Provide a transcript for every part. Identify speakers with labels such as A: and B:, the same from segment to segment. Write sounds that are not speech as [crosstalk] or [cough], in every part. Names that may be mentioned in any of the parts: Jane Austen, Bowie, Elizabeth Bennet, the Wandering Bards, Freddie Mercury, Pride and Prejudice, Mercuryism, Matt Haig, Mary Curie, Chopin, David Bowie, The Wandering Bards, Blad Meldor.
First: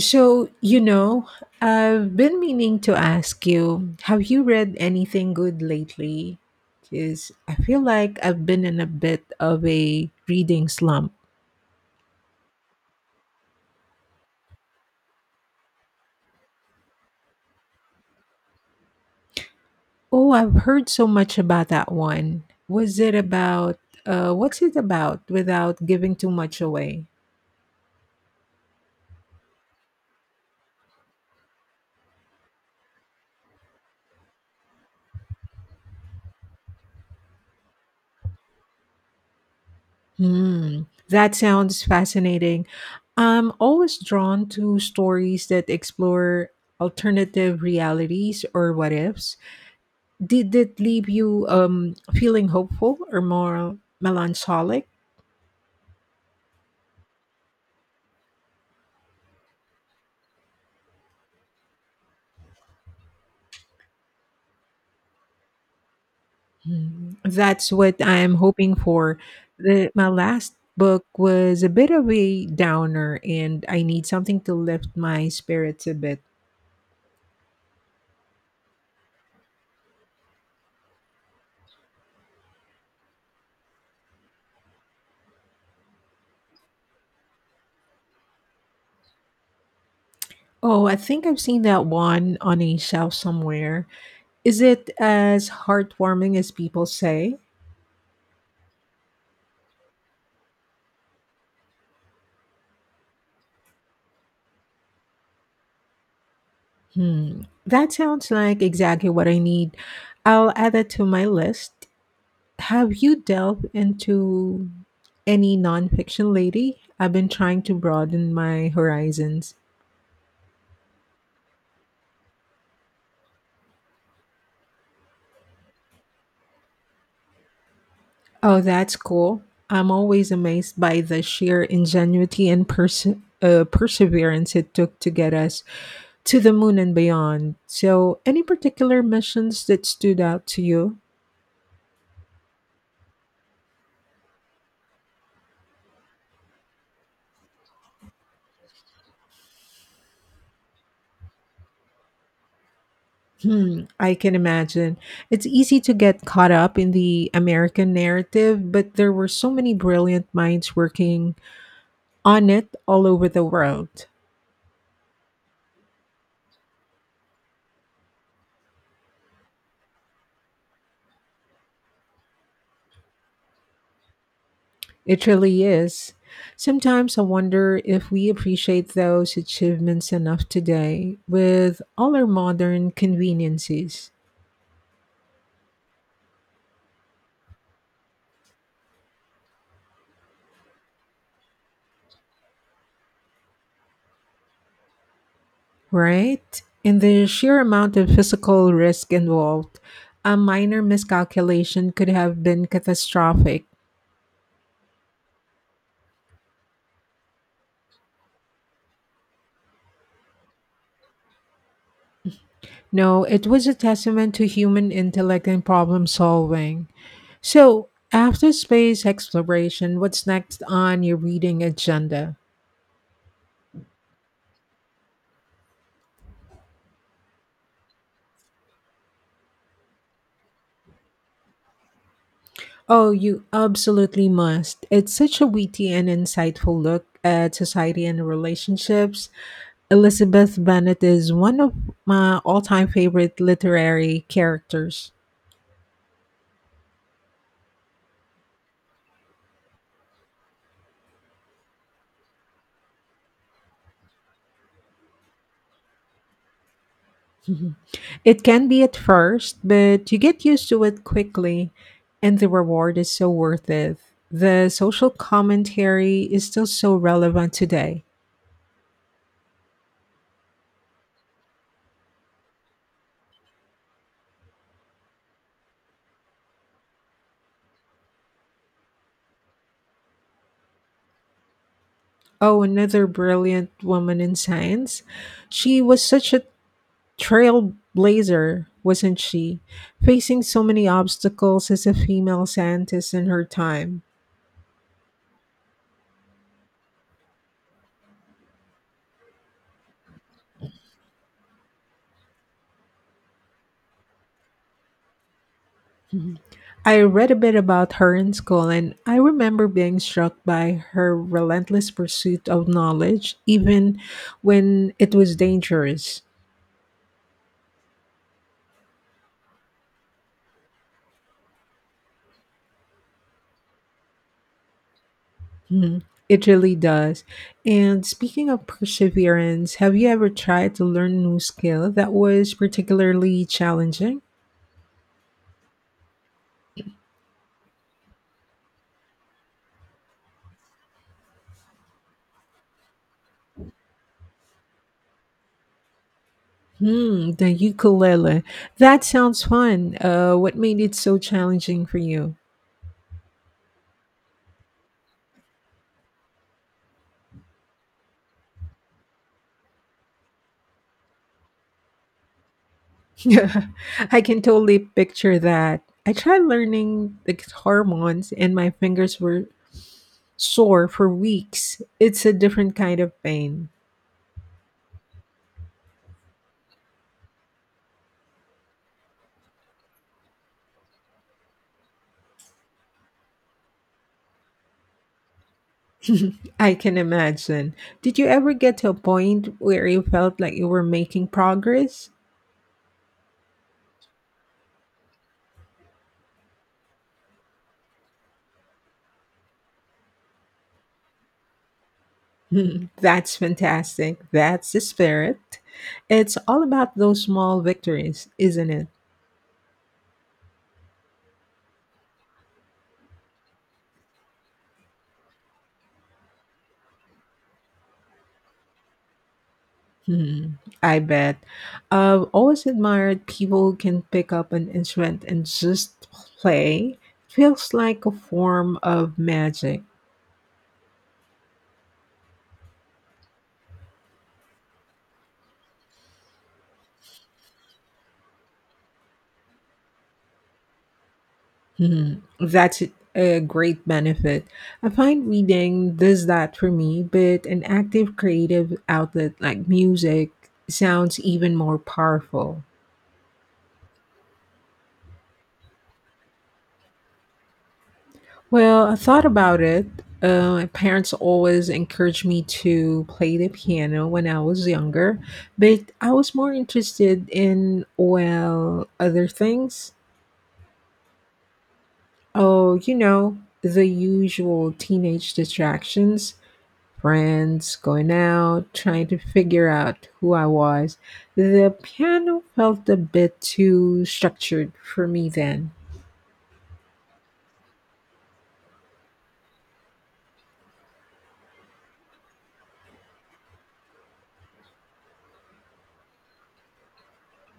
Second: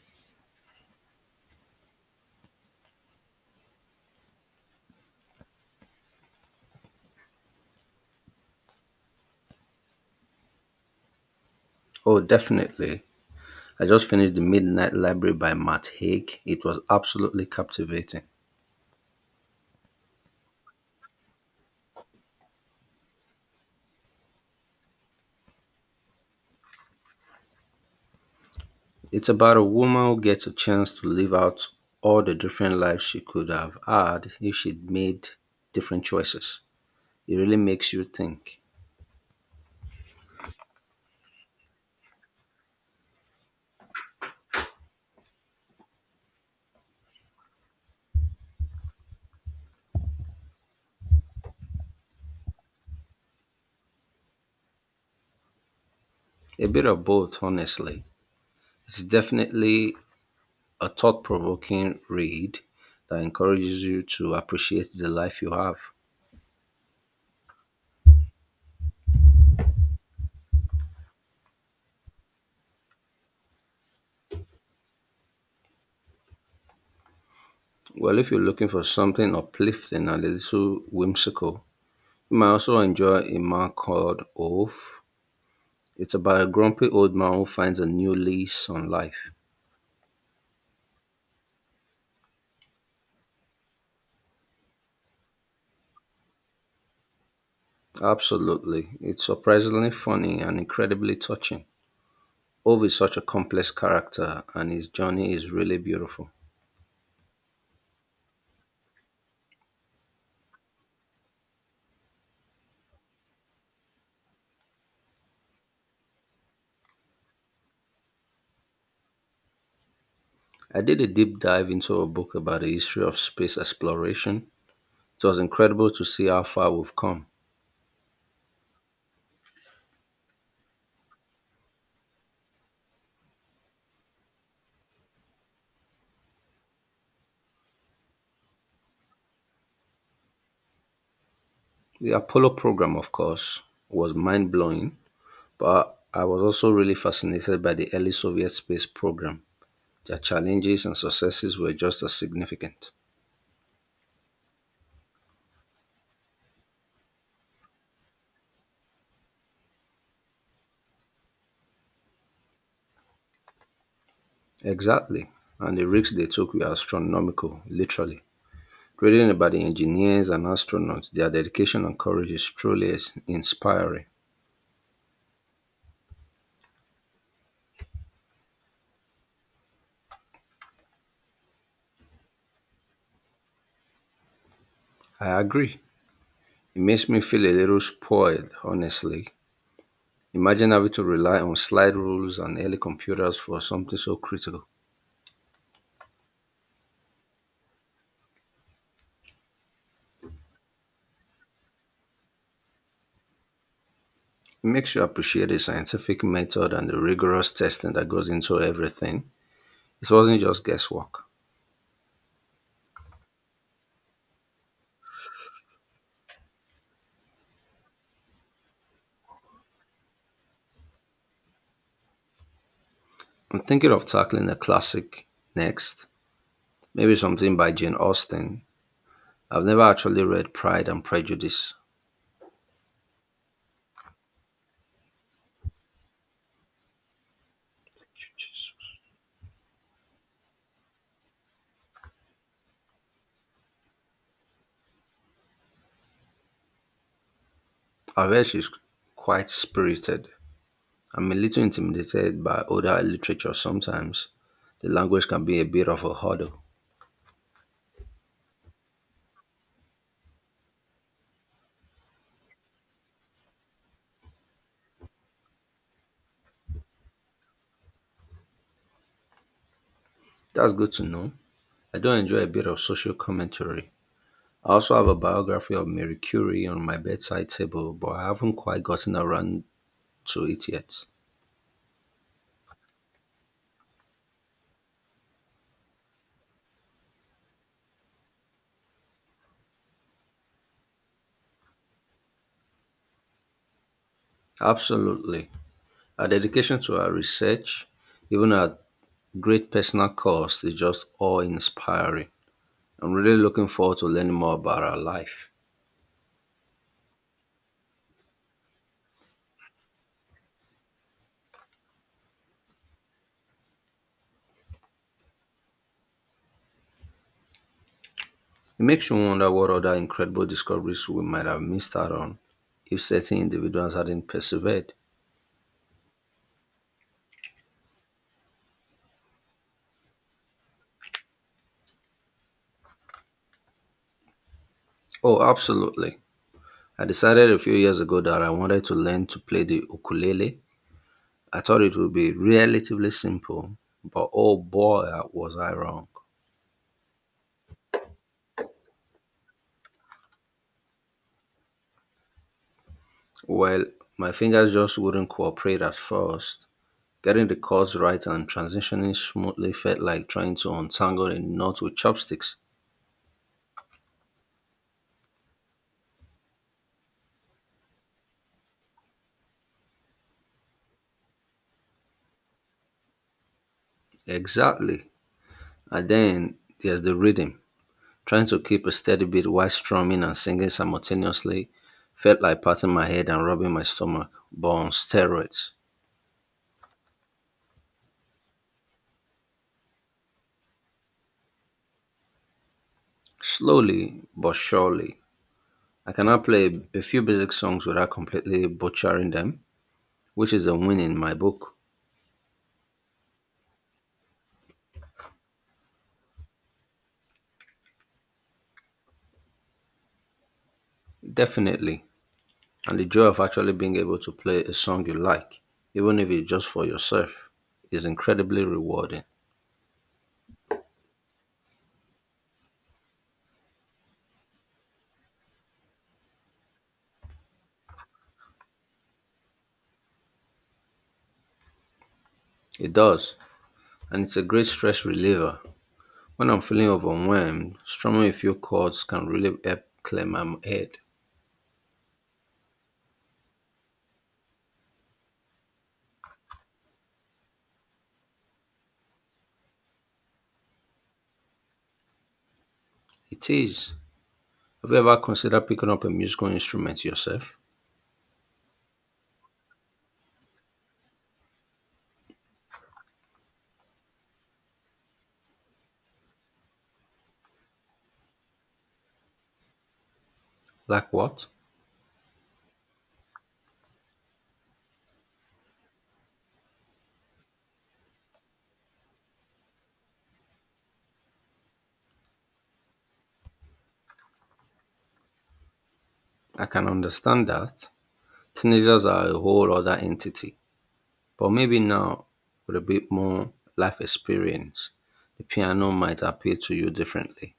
A: So, you know, I've been meaning to ask you, have you read anything good lately? Because I feel like I've been in a bit of a reading slump.
B: Oh, definitely. I just finished The Midnight Library by Matt Haig. It was absolutely captivating.
A: Oh, I've heard so much about that one. Was it about, what's it about without giving too much away?
B: It's about a woman who gets a chance to live out all the different lives she could have had if she'd made different choices. It really makes you think.
A: Hmm, that sounds fascinating. I'm always drawn to stories that explore alternative realities or what ifs. Did it leave you feeling hopeful or more melancholic?
B: A bit of both, honestly. It's definitely a thought provoking read that encourages you to appreciate the life you have.
A: Mm, that's what I'm hoping for. My last book was a bit of a downer, and I need something to lift my spirits a bit.
B: Well, if you're looking for something uplifting and a little whimsical, you might also enjoy A Man Called Oaf. It's about a grumpy old man who finds a new lease on life.
A: Oh, I think I've seen that one on a shelf somewhere. Is it as heartwarming as people say?
B: Absolutely. It's surprisingly funny and incredibly touching. Ove is such a complex character and his journey is really beautiful.
A: Hmm. That sounds like exactly what I need. I'll add it to my list. Have you delved into any nonfiction lady? I've been trying to broaden my horizons.
B: I did a deep dive into a book about the history of space exploration. It was incredible to see how far we've come.
A: Oh, that's cool. I'm always amazed by the sheer ingenuity and perseverance it took to get us to the moon and beyond. So, any particular missions that stood out to you?
B: The Apollo program, of course, was mind blowing, but I was also really fascinated by the early Soviet space program. Their challenges and successes were just as significant.
A: Hmm, I can imagine. It's easy to get caught up in the American narrative, but there were so many brilliant minds working on it all over the world.
B: Exactly. And the risks they took were astronomical, literally. Reading about the engineers and astronauts, their dedication and courage is truly inspiring.
A: It really is. Sometimes I wonder if we appreciate those achievements enough today with all our modern conveniences,
B: I agree. It makes me feel a little spoiled, honestly. Imagine having to rely on slide rules and early computers for something so critical.
A: right? And the sheer amount of physical risk involved, a minor miscalculation could have been catastrophic.
B: It makes you appreciate the scientific method and the rigorous testing that goes into everything. It wasn't just guesswork.
A: No, it was a testament to human intellect and problem solving. So, after space exploration, what's next on your reading agenda?
B: I'm thinking of tackling a classic next, maybe something by Jane Austen. I've never actually read Pride and Prejudice.
A: Oh, you absolutely must. It's such a witty and insightful look at society and relationships. Elizabeth Bennet is one of my all time favorite literary characters.
B: I've she's quite spirited. I'm a little intimidated by older literature sometimes. The language can be a bit of a hurdle.
A: It can be at first, but you get used to it quickly, and the reward is so worth it. The social commentary is still so relevant today.
B: That's good to know. I do enjoy a bit of social commentary. I also have a biography of Mary Curie on my bedside table, but I haven't quite gotten around to it yet.
A: Oh, another brilliant woman in science. She was such a trailblazer, wasn't she? Facing so many obstacles as a female scientist in her time.
B: Absolutely. Her dedication to her research, even at great personal cost, is just awe inspiring. I'm really looking forward to learning more about her life.
A: I read a bit about her in school, and I remember being struck by her relentless pursuit of knowledge, even when it was dangerous.
B: It makes you wonder what other incredible discoveries we might have missed out on if certain individuals hadn't persevered.
A: Hmm, it really does. And speaking of perseverance, have you ever tried to learn a new skill that was particularly challenging?
B: Oh, absolutely. I decided a few years ago that I wanted to learn to play the ukulele. I thought it would be relatively simple, but oh boy, was I wrong.
A: Hmm, the ukulele. That sounds fun. What made it so challenging for you?
B: Well, my fingers just wouldn't cooperate at first. Getting the chords right and transitioning smoothly felt like trying to untangle a knot with chopsticks.
A: [laughs] I can totally picture that. I tried learning the guitar once and my fingers were sore for weeks. It's a different kind of pain.
B: Exactly. And then there's the rhythm. Trying to keep a steady beat while strumming and singing simultaneously felt like patting my head and rubbing my stomach, but on steroids.
A: I can imagine. Did you ever get to a point where you felt like you were making progress? [laughs]
B: Slowly but surely, I can now play a few basic songs without completely butchering them, which is a win in my book.
A: Hmm, that's fantastic. That's the spirit. It's all about those small victories, isn't it?
B: Definitely. And the joy of actually being able to play a song you like, even if it's just for yourself, is incredibly rewarding.
A: Hmm, I bet. I've always admired people who can pick up an instrument and just play. It feels like a form of magic.
B: It does, and it's a great stress reliever. When I'm feeling overwhelmed, strumming a few chords can really help clear my head.
A: Hmm, that's a great benefit. I find reading does that for me, but an active creative outlet like music sounds even more powerful.
B: It is. Have you ever considered picking up a musical instrument yourself?
A: Well, I thought about it. My parents always encouraged me to play the piano when I was younger, but I was more interested in, well, other things.
B: Like what?
A: Oh, you know, the usual teenage distractions, friends, going out, trying to figure out who I was. The piano felt a bit too structured for me then.
B: I can understand that. Teenagers are a whole other entity. But maybe now, with a bit more life experience, the piano might appeal to you differently.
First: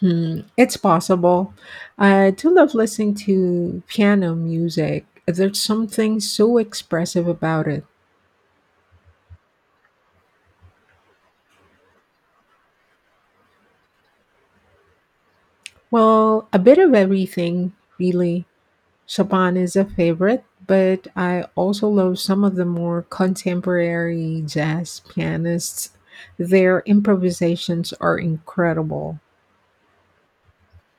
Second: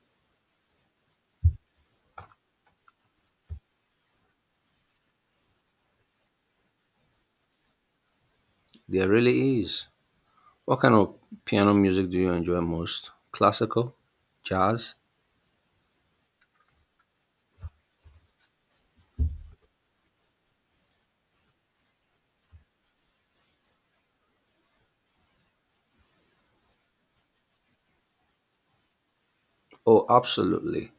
A: Hmm, it's possible. I do love listening to piano music. There's something so expressive about it.
B: There really is. What kind of piano music do you enjoy most? Classical? Jazz?
A: Well, a bit of everything, really. Chopin is a favorite, but I also love some of the more contemporary jazz pianists. Their improvisations are incredible.
B: Oh, absolutely.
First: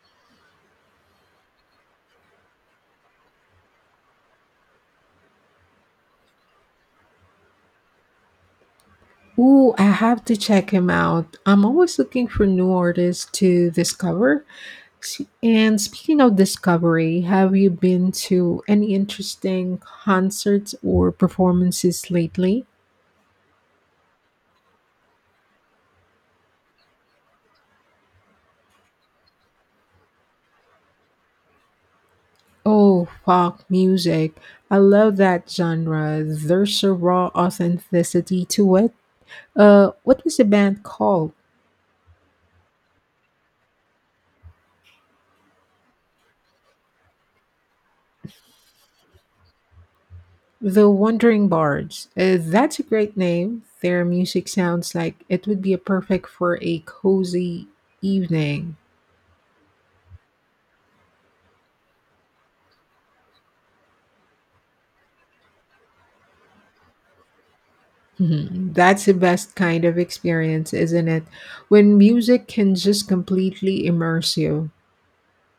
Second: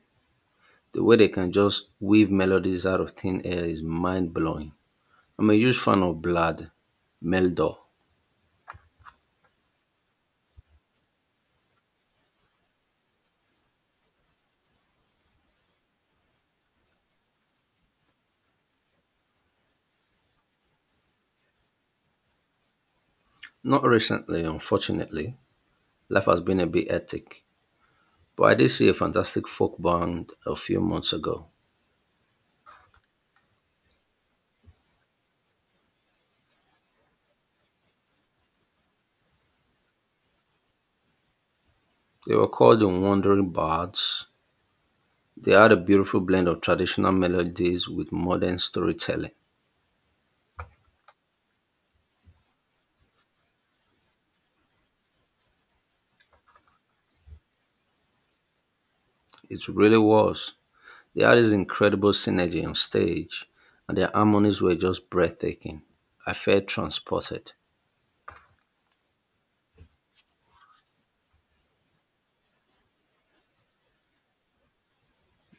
B: The way they can just weave melodies out of thin air is mind blowing. I'm a huge fan of Blad Meldor.
A: Ooh, I have to check him out. I'm always looking for new artists to discover. And speaking of discovery, have you been to any interesting concerts or performances lately?
B: Not recently, unfortunately. Life has been a bit hectic. But I did see a fantastic folk band a few months ago.
A: Oh, folk music. I love that genre. There's a raw authenticity to it. What was the band called?
B: They were called the Wandering Bards. They had a beautiful blend of traditional melodies with modern storytelling.
A: The Wandering Bards. That's a great name. Their music sounds like it would be a perfect for a cozy evening.
B: It really was. They had this incredible synergy on stage, and their harmonies were just breathtaking. I felt transported.
A: Mhm. That's the best kind of experience, isn't it? When music can just completely immerse you.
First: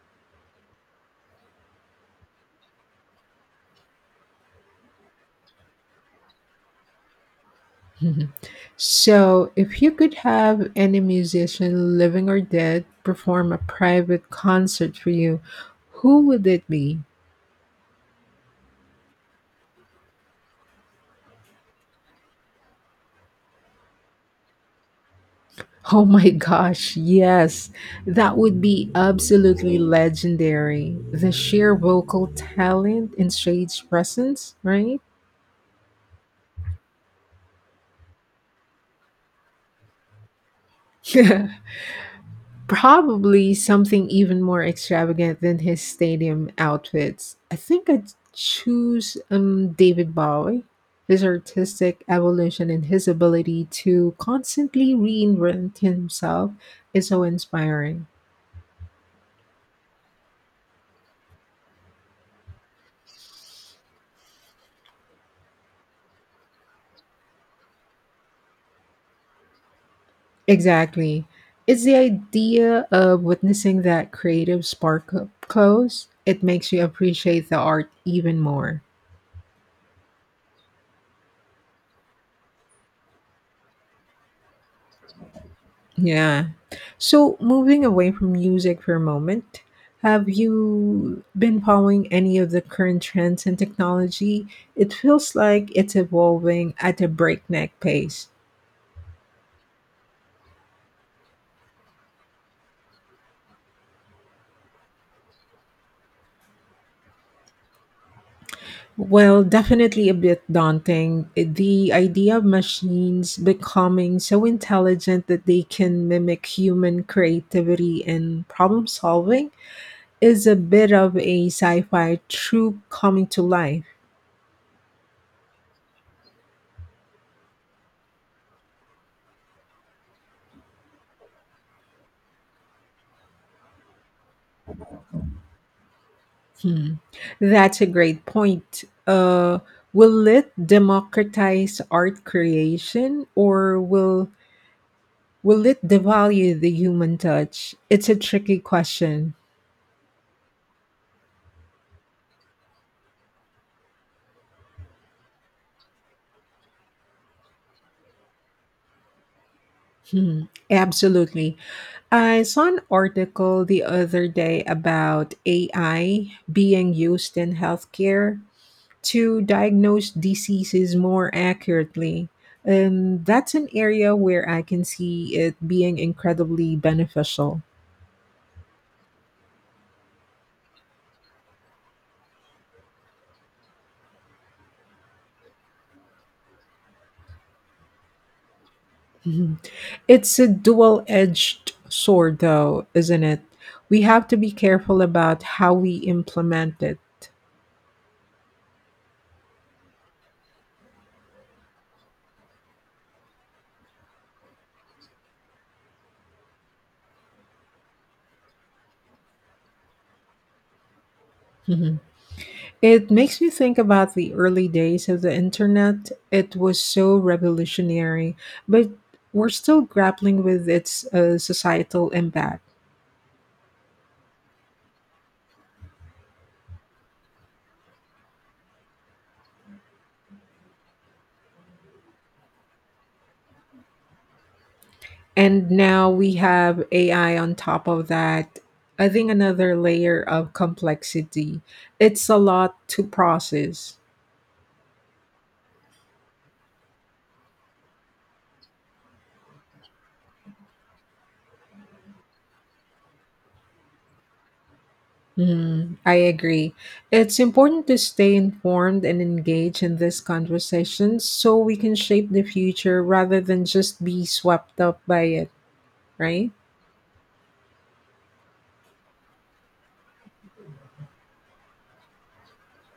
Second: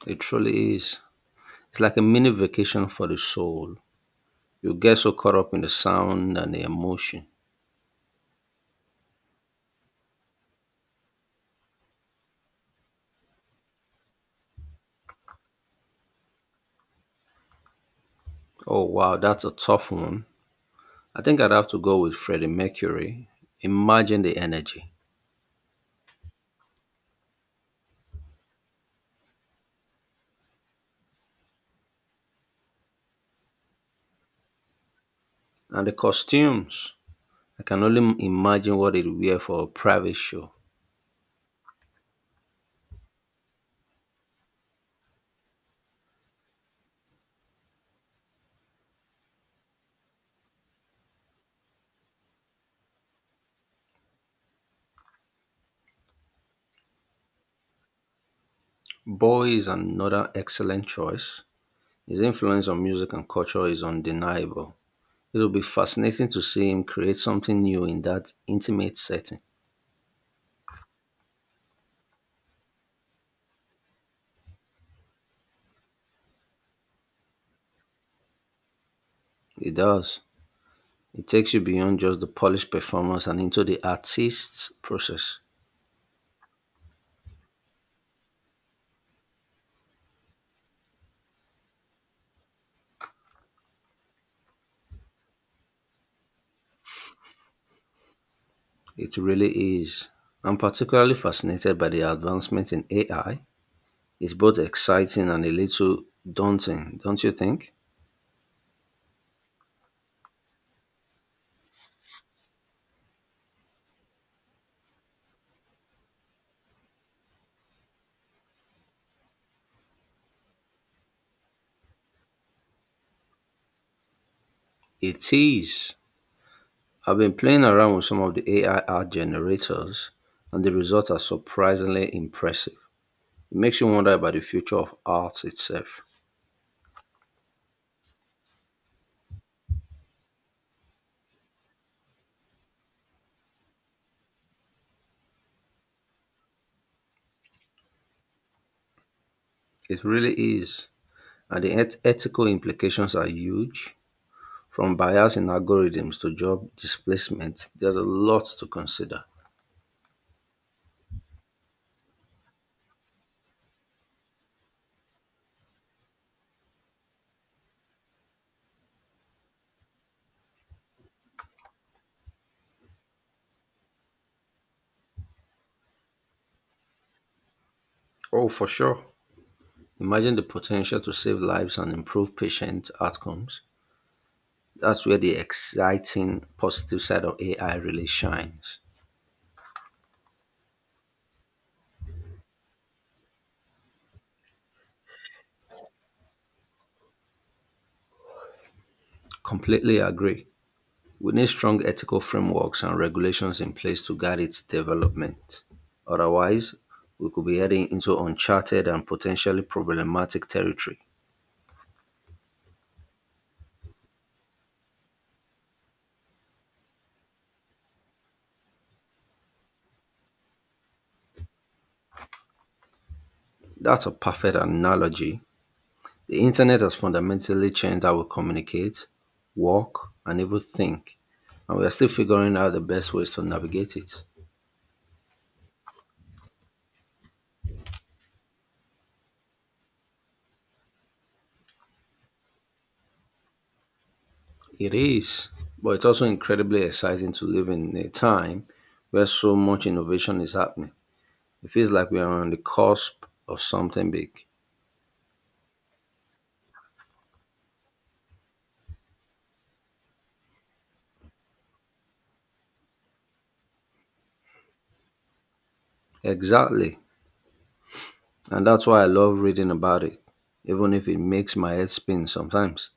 B: It truly is. It's like a mini vacation for the soul. You get so caught up in the sound and the emotion.
A: Mhm. So, if you could have any musician, living or dead, perform a private concert for you, who would it be?
B: Oh wow, that's a tough one. I think I'd have to go with Freddie Mercury. Imagine the energy
A: Oh my gosh, yes. That would be absolutely legendary. The sheer vocal talent and stage presence, right?
B: and the costumes. I can only imagine what he'd wear for a private show.
A: [laughs] Probably something even more extravagant than his stadium outfits. I think I'd choose David Bowie. His artistic evolution and his ability to constantly reinvent himself is so inspiring.
B: Bowie is another excellent choice. His influence on music and culture is undeniable. It will be fascinating to see him create something new in that intimate setting.
A: Exactly. It's the idea of witnessing that creative spark up close. It makes you appreciate the art even more.
B: He does. It takes you beyond just the polished performance and into the artist's process.
A: Yeah. So, moving away from music for a moment, have you been following any of the current trends in technology? It feels like it's evolving at a breakneck pace.
B: It really is. I'm particularly fascinated by the advancement in AI. It's both exciting and a little daunting, don't you think?
A: Well, definitely a bit daunting. The idea of machines becoming so intelligent that they can mimic human creativity and problem solving is a bit of a sci fi trope coming to life.
B: It is. I've been playing around with some of the AI art generators, and the results are surprisingly impressive. It makes you wonder about the future of art itself.
A: Hmm. That's a great point. Will it democratize art creation or will it devalue the human touch? It's a tricky question.
B: It really is. And the ethical implications are huge. From bias in algorithms to job displacement, there's a lot to consider.
A: Hmm. Absolutely. I saw an article the other day about AI being used in healthcare to diagnose diseases more accurately. And that's an area where I can see it being incredibly beneficial.
B: Oh, for sure. Imagine the potential to save lives and improve patient outcomes. That's where the exciting positive side of AI really shines.
A: Mhm. It's a dual edged sword, though, isn't it? We have to be careful about how we implement it.
B: Completely agree. We need strong ethical frameworks and regulations in place to guide its development. Otherwise, we could be heading into uncharted and potentially problematic territory.
A: Mhm. It makes me think about the early days of the internet. It was so revolutionary, but we're still grappling with its societal impact.
B: That's a perfect analogy. The internet has fundamentally changed how we communicate, work, and even think, and we are still figuring out the best ways to navigate it.
A: And now we have AI on top of that, adding another layer of complexity. It's a lot to process.
B: It is, but it's also incredibly exciting to live in a time where so much innovation is happening. It feels like we are on the cusp of something big.
A: Mhm, I agree. It's important to stay informed and engage in this conversation so we can shape the future rather than just be swept up by it, right?
B: Exactly, and that's why I love reading about it, even if it makes my head spin sometimes.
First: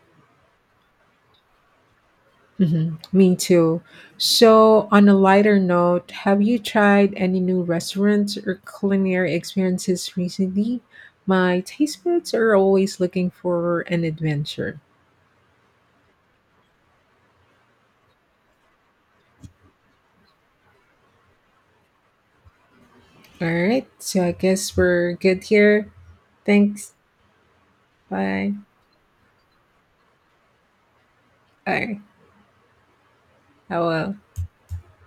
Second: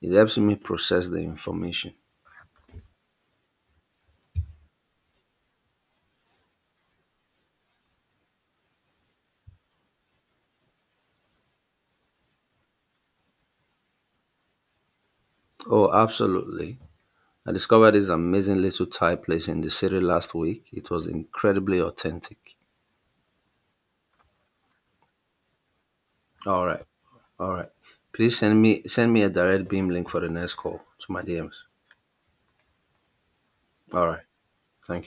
B: It helps me process the information.
A: Mhm, me too. So, on a lighter note, have you tried any new restaurants or culinary experiences recently? My taste buds are always looking for an adventure.
B: Oh, absolutely. I discovered this amazing little Thai place in the city last week. It was incredibly authentic.
A: All right, so I guess we're good here.
B: All right,
A: Thanks.
B: all right. Please
A: Bye.
B: send me a direct beam link for the next call to my DMs.
A: All right. I
B: All
A: will.
B: right, thank you.